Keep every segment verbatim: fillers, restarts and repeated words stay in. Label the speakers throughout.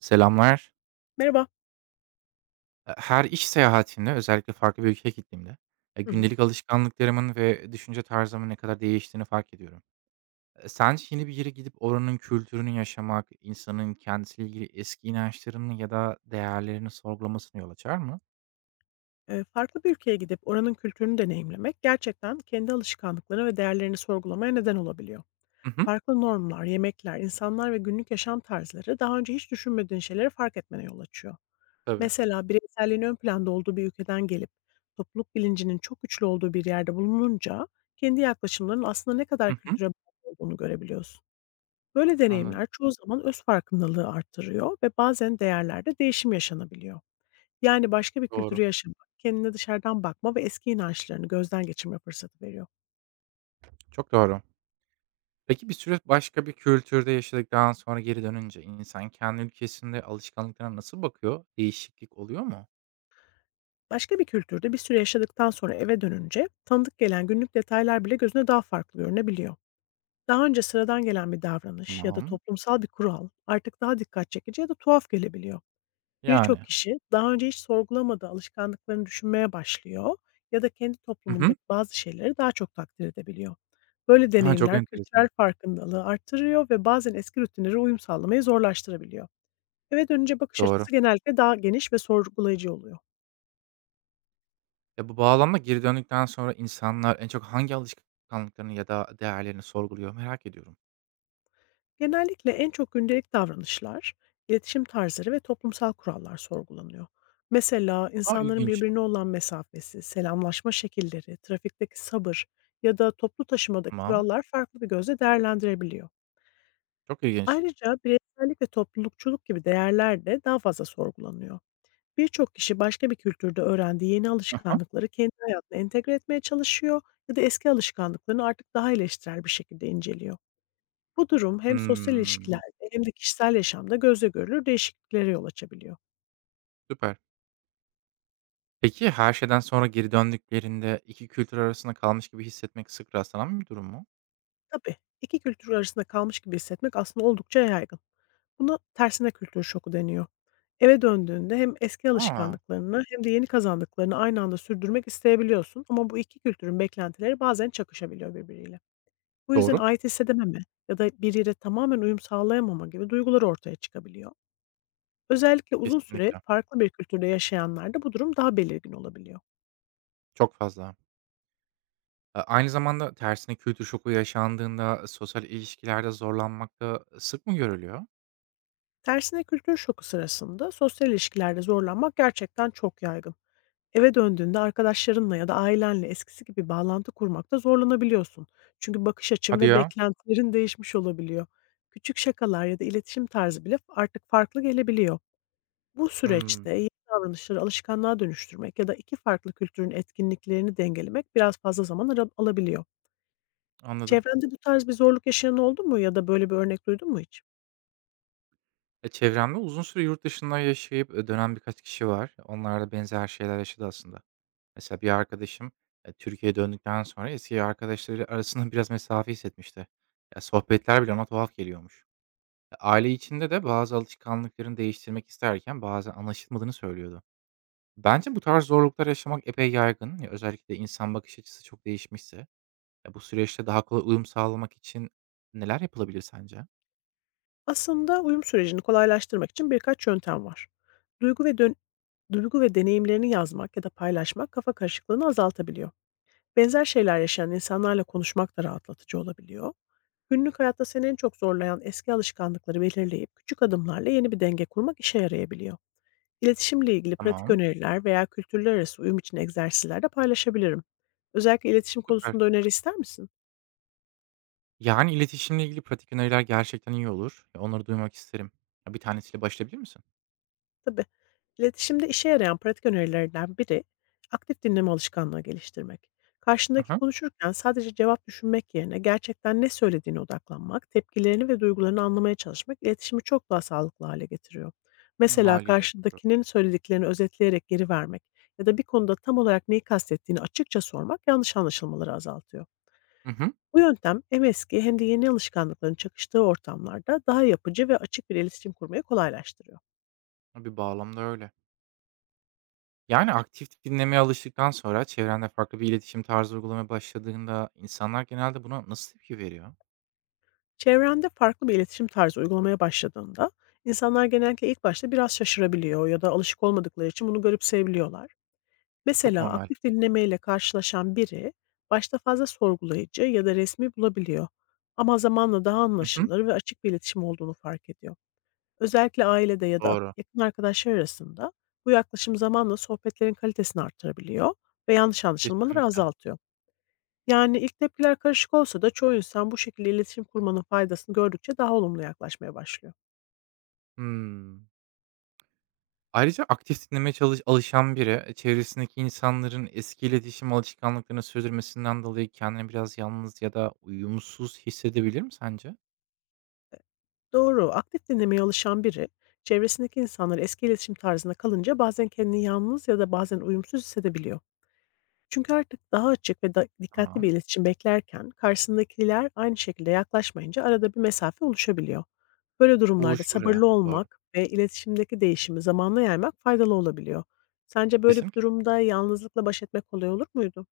Speaker 1: Selamlar.
Speaker 2: Merhaba.
Speaker 1: E, Her iş seyahatimde, özellikle farklı bir ülkeye gittiğimde, e,
Speaker 2: Hı hı.
Speaker 1: gündelik alışkanlıklarımın ve düşünce tarzımın ne kadar değiştiğini fark ediyorum. E, Sence yeni bir yere gidip oranın kültürünü yaşamak, insanın kendisiyle ilgili eski inançlarını ya da değerlerini sorgulamasını yol açar mı?
Speaker 2: Eee, farklı bir ülkeye gidip oranın kültürünü deneyimlemek gerçekten kendi alışkanlıklarını ve değerlerini sorgulamaya neden olabiliyor.
Speaker 1: Hı hı.
Speaker 2: Farklı normlar, yemekler, insanlar ve günlük yaşam tarzları daha önce hiç düşünmediğin şeyleri fark etmene yol açıyor.
Speaker 1: Tabii.
Speaker 2: Mesela bireyselliğin ön planda olduğu bir ülkeden gelip topluluk bilincinin çok güçlü olduğu bir yerde bulununca kendi yaklaşımların aslında ne kadar
Speaker 1: Hı hı.
Speaker 2: kültüre bağlı olduğunu görebiliyorsun. Böyle
Speaker 1: Anladım.
Speaker 2: deneyimler çoğu zaman öz farkındalığı arttırıyor ve bazen değerlerde değişim yaşanabiliyor. Yani başka bir kültürü
Speaker 1: Doğru.
Speaker 2: yaşamak, kendine dışarıdan bakma ve eski inançlarını gözden geçirme fırsatı veriyor.
Speaker 1: Çok doğru. Peki bir süre başka bir kültürde yaşadıktan sonra geri dönünce insan kendi ülkesinde alışkanlıklarına nasıl bakıyor? Değişiklik oluyor mu?
Speaker 2: Başka bir kültürde bir süre yaşadıktan sonra eve dönünce tanıdık gelen günlük detaylar bile gözüne daha farklı görünebiliyor. Daha önce sıradan gelen bir davranış ya da
Speaker 1: Tamam.
Speaker 2: toplumsal bir kural artık daha dikkat çekici ya da tuhaf gelebiliyor. Birçok
Speaker 1: Yani.
Speaker 2: kişi daha önce hiç sorgulamadığı alışkanlıklarını düşünmeye başlıyor ya da kendi
Speaker 1: Hı hı.
Speaker 2: toplumundaki bazı şeyleri daha çok takdir edebiliyor. Böyle
Speaker 1: Aha, çok
Speaker 2: deneyimler kültürel
Speaker 1: enteresan.
Speaker 2: farkındalığı arttırıyor ve bazen eski rutinlere uyum sağlamayı zorlaştırabiliyor. Eve dönünce bakış
Speaker 1: Doğru.
Speaker 2: açısı genellikle daha geniş ve sorgulayıcı oluyor.
Speaker 1: Ya, bu bağlamda geri döndükten sonra insanlar en çok hangi alışkanlıklarını ya da değerlerini sorguluyor merak ediyorum.
Speaker 2: Genellikle en çok gündelik davranışlar, iletişim tarzları ve toplumsal kurallar sorgulanıyor. Mesela
Speaker 1: A,
Speaker 2: insanların
Speaker 1: ilginç.
Speaker 2: birbirine olan mesafesi, selamlaşma şekilleri, trafikteki sabır ya da toplu taşımadaki
Speaker 1: Tamam.
Speaker 2: kurallar farklı bir gözle değerlendirebiliyor.
Speaker 1: Çok ilginç.
Speaker 2: Ayrıca bireysellik ve toplulukçuluk gibi değerler de daha fazla sorgulanıyor. Birçok kişi başka bir kültürde öğrendiği yeni
Speaker 1: Hı hı.
Speaker 2: alışkanlıkları kendi hayatına entegre etmeye çalışıyor ya da eski alışkanlıklarını artık daha eleştirel bir şekilde inceliyor. Bu durum hem sosyal ilişkilerde hem de kişisel yaşamda gözle görülür değişikliklere yol açabiliyor.
Speaker 1: Süper. Peki her şeyden sonra geri döndüklerinde iki kültür arasında kalmış gibi hissetmek sık rastlanan bir durum mu?
Speaker 2: Tabii, iki kültür arasında kalmış gibi hissetmek aslında oldukça yaygın. Buna tersine kültür şoku deniyor. Eve döndüğünde hem eski
Speaker 1: A!
Speaker 2: alışkanlıklarını hem de yeni kazandıklarını aynı anda sürdürmek isteyebiliyorsun, ama bu iki kültürün beklentileri bazen çakışabiliyor birbiriyle. Bu yüzden
Speaker 1: Doğru.
Speaker 2: ait hissedememe ya da bir yere tamamen uyum sağlayamama gibi duygular ortaya çıkabiliyor. Özellikle uzun süre
Speaker 1: Kesinlikle.
Speaker 2: farklı bir kültürde yaşayanlarda bu durum daha belirgin olabiliyor.
Speaker 1: Çok fazla. A aynı zamanda tersine kültür şoku yaşandığında sosyal ilişkilerde zorlanmak da sık mı görülüyor?
Speaker 2: Tersine kültür şoku sırasında sosyal ilişkilerde zorlanmak gerçekten çok yaygın. Eve döndüğünde arkadaşlarınla ya da ailenle eskisi gibi bağlantı kurmakta zorlanabiliyorsun. Çünkü bakış açın
Speaker 1: Hadi
Speaker 2: ve
Speaker 1: ya.
Speaker 2: beklentilerin değişmiş olabiliyor. Küçük şakalar ya da iletişim tarzı bile artık farklı gelebiliyor. Bu
Speaker 1: Hımm,
Speaker 2: süreçte yeni davranışları alışkanlığa dönüştürmek ya da iki farklı kültürün etkinliklerini dengelemek biraz fazla zaman ara alabiliyor.
Speaker 1: anladım.
Speaker 2: Çevrende bu tarz bir zorluk yaşayan oldu mu ya da böyle bir örnek duydun mu hiç?
Speaker 1: E, çevremde uzun süre yurt dışında yaşayıp, eee, dönen birkaç kişi var. Onlar da benzer şeyler yaşadı aslında. Mesela bir arkadaşım, eee, Türkiye'ye döndükten sonra eski arkadaşları arasında biraz mesafe hissetmişti. Ya, sohbetler bile ona tuhaf geliyormuş. E, aile içinde de bazı alışkanlıklarını değiştirmek isterken bazen anlaşılmadığını söylüyordu. Bence bu tarz zorluklar yaşamak epey yaygın. Ya, özellikle insan bakış açısı çok değişmişse. Ya, bu süreçte daha kolay uyum sağlamak için neler yapılabilir sence?
Speaker 2: Aslında uyum sürecini kolaylaştırmak için birkaç yöntem var. Duygu ve dön duygu ve deneyimlerini yazmak ya da paylaşmak kafa karışıklığını azaltabiliyor. Benzer şeyler yaşayan insanlarla konuşmak da rahatlatıcı olabiliyor. Günlük hayatta seni en çok zorlayan eski alışkanlıkları belirleyip küçük adımlarla yeni bir denge kurmak işe yarayabiliyor. İletişimle ilgili pratik
Speaker 1: Tamam,
Speaker 2: öneriler veya kültürler arası uyum için egzersizler de paylaşabilirim. Özellikle iletişim
Speaker 1: süper.
Speaker 2: konusunda öneri ister misin?
Speaker 1: Yani, iletişimle ilgili pratik öneriler gerçekten iyi olur. Ya, onları duymak isterim. Ya, bir tanesiyle başlayabilir misin?
Speaker 2: Tabii. İletişimde işe yarayan pratik önerilerden biri, aktif dinleme alışkanlığı geliştirmek.
Speaker 1: Hı
Speaker 2: Karşındaki
Speaker 1: hı.
Speaker 2: konuşurken sadece cevap düşünmek yerine gerçekten ne söylediğine odaklanmak, tepkilerini ve duygularını anlamaya çalışmak iletişimi çok daha sağlıklı hale getiriyor.
Speaker 1: Hı,
Speaker 2: Mesela
Speaker 1: hâliyle doğru.
Speaker 2: karşıdakinin söylediklerini özetleyerek geri vermek ya da bir konuda tam olarak neyi kastettiğini açıkça sormak yanlış anlaşılmaları azaltıyor.
Speaker 1: Hı hı.
Speaker 2: Bu yöntem hem eski hem de yeni alışkanlıkların çakıştığı ortamlarda daha yapıcı ve açık bir iletişim kurmayı kolaylaştırıyor.
Speaker 1: Tabii, bağlamda öyle. Yani, aktif dinlemeye alıştıktan sonra çevrende farklı bir iletişim tarzı uygulamaya başladığında insanlar genelde buna nasıl tepki veriyor?
Speaker 2: Çevrende farklı bir iletişim tarzı uygulamaya başladığında insanlar genellikle ilk başta biraz şaşırabiliyor ya da alışık olmadıkları için bunu garipseyebiliyorlar.
Speaker 1: Çok
Speaker 2: Mesela
Speaker 1: normal.
Speaker 2: aktif dinlemeyle karşılaşan biri başta fazla sorgulayıcı ya da resmi bulabiliyor. Ama zamanla daha
Speaker 1: Hı hı.
Speaker 2: anlaşılır ve açık bir iletişim olduğunu fark ediyor. Özellikle ailede ya da ak-
Speaker 1: Doğru.
Speaker 2: yakın arkadaşlar arasında bu yaklaşım zamanla sohbetlerin kalitesini artırabiliyor ve yanlış anlaşılmaları
Speaker 1: Kesinlikle.
Speaker 2: azaltıyor. Yani, ilk tepkiler karışık olsa da çoğu insan bu şekilde iletişim kurmanın faydasını gördükçe daha olumlu yaklaşmaya başlıyor.
Speaker 1: Hımm. Ayrıca aktif dinlemeye çalış alışan biri, eee, çevresindeki insanların eski iletişim alışkanlıklarını sürdürmesinden dolayı kendini biraz yalnız ya da uyumsuz hissedebilir mi sence?
Speaker 2: Doğru. Aktif dinlemeye alışan biri, çevresindeki insanlar eski iletişim tarzına kalınca bazen kendini yalnız ya da bazen uyumsuz hissedebiliyor. Çünkü artık daha açık ve da dikkatli
Speaker 1: Tamam.
Speaker 2: bir iletişim beklerken karşısındakiler aynı şekilde yaklaşmayınca arada bir mesafe oluşabiliyor. Böyle durumlarda
Speaker 1: Oluşur ya.
Speaker 2: sabırlı
Speaker 1: Doğru.
Speaker 2: olmak ve iletişimdeki değişimi zamanla yaymak faydalı olabiliyor. Sence böyle bir
Speaker 1: Kesinlikle.
Speaker 2: durumda yalnızlıkla baş etmek kolay olur muydu?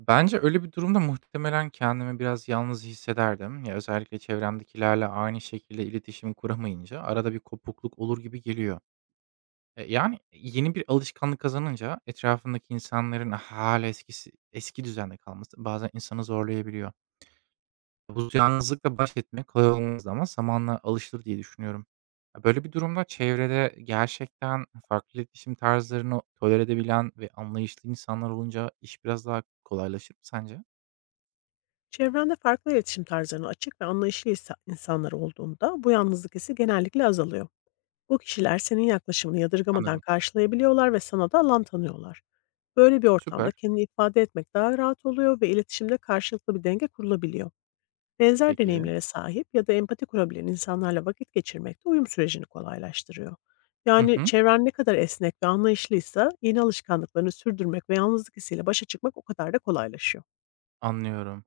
Speaker 1: Bence öyle bir durumda muhtemelen kendimi biraz yalnız hissederdim. Ya, özellikle çevremdekilerle aynı şekilde iletişim kuramayınca arada bir kopukluk olur gibi geliyor. E, yani yeni bir alışkanlık kazanınca etrafındaki insanların hala eskisi eski düzende kalması bazen insanı zorlayabiliyor. Bu yalnızlıkla baş etmek kolay olmaz ama zamanla alışılır diye düşünüyorum. Ya, böyle bir durumda çevrede gerçekten farklı iletişim tarzlarını tolere edebilen ve anlayışlı insanlar olunca iş biraz daha kolaylaşır mı sence?
Speaker 2: Çevrende farklı iletişim tarzlarına açık ve anlayışlı insa- insanlar olduğunda bu yalnızlık hissi genellikle azalıyor. Bu kişiler senin yaklaşımını yadırgamadan
Speaker 1: Anladım.
Speaker 2: karşılayabiliyorlar ve sana da alan tanıyorlar. Böyle bir ortamda
Speaker 1: Süper.
Speaker 2: kendini ifade etmek daha rahat oluyor ve iletişimde karşılıklı bir denge kurulabiliyor. Benzer
Speaker 1: Peki.
Speaker 2: deneyimlere sahip ya da empati kurabilen insanlarla vakit geçirmek de uyum sürecini kolaylaştırıyor.
Speaker 1: Hı
Speaker 2: Yani
Speaker 1: hı.
Speaker 2: çevren ne kadar esnek ve anlayışlıysa yeni alışkanlıklarını sürdürmek ve yalnızlık hissiyle başa çıkmak o kadar da kolaylaşıyor.
Speaker 1: Anlıyorum.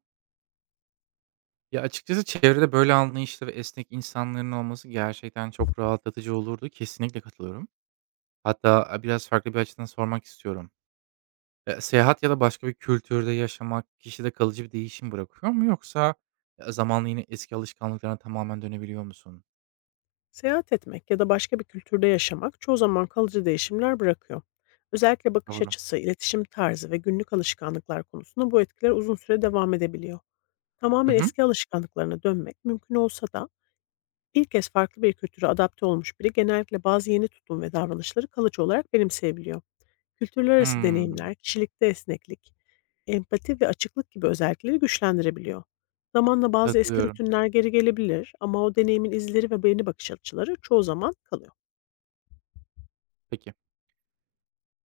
Speaker 1: Ya, açıkçası çevrede böyle anlayışlı ve esnek insanların olması gerçekten çok rahatlatıcı olurdu. Kesinlikle katılıyorum. Hatta, aaa, biraz farklı bir açıdan sormak istiyorum. Eee, seyahat ya da başka bir kültürde yaşamak kişide kalıcı bir değişim bırakıyor mu yoksa, eee, zamanla yine eski alışkanlıklarına tamamen dönebiliyor musun?
Speaker 2: Seyahat etmek ya da başka bir kültürde yaşamak çoğu zaman kalıcı değişimler bırakıyor. Özellikle bakış
Speaker 1: Doğru.
Speaker 2: açısı, iletişim tarzı ve günlük alışkanlıklar konusunda bu etkiler uzun süre devam edebiliyor.
Speaker 1: Hı
Speaker 2: Tamamen
Speaker 1: hı.
Speaker 2: eski alışkanlıklarına dönmek mümkün olsa da ilk kez farklı bir kültüre adapte olmuş biri genellikle bazı yeni tutum ve davranışları kalıcı olarak benimseyebiliyor. Kültürler arası
Speaker 1: Hımm.
Speaker 2: deneyimler, kişilikte esneklik, empati ve açıklık gibi özellikleri güçlendirebiliyor. Zamanla bazı eski
Speaker 1: Katılıyorum.
Speaker 2: rutinler geri gelebilir, ama o deneyimin izleri ve yeni bakış açıları çoğu zaman kalıyor.
Speaker 1: Peki.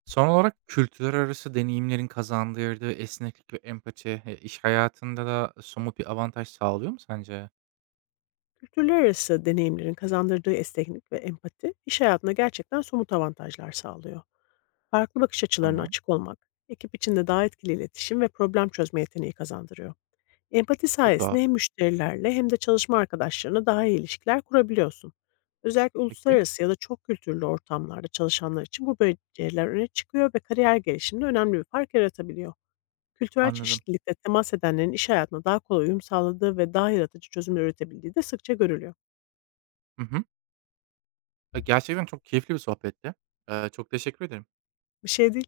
Speaker 1: Son olarak kültürler arası deneyimlerin kazandırdığı esneklik ve empati, eee, iş hayatında da somut bir avantaj sağlıyor mu sence?
Speaker 2: Kültürler arası deneyimlerin kazandırdığı esneklik ve empati, iş hayatında gerçekten somut avantajlar sağlıyor. Farklı bakış açılarına
Speaker 1: Tamam.
Speaker 2: açık olmak, ekip içinde daha etkili iletişim ve problem çözme yeteneği kazandırıyor. Empati
Speaker 1: Çok
Speaker 2: sayesinde
Speaker 1: rahat.
Speaker 2: hem müşterilerle hem de çalışma arkadaşlarına daha iyi ilişkiler kurabiliyorsun. Özellikle
Speaker 1: Peki.
Speaker 2: uluslararası ya da çok kültürlü ortamlarda çalışanlar için bu beceriler öne çıkıyor ve kariyer gelişiminde önemli bir fark yaratabiliyor. Kültürel
Speaker 1: Anladım.
Speaker 2: çeşitlilikle temas edenlerin iş hayatına daha kolay uyum sağladığı ve daha yaratıcı çözümler üretebildiği de sıkça görülüyor.
Speaker 1: Hı hı. Eee, gerçekten çok keyifli bir sohbetti. Eee, çok teşekkür ederim.
Speaker 2: Bir şey değil.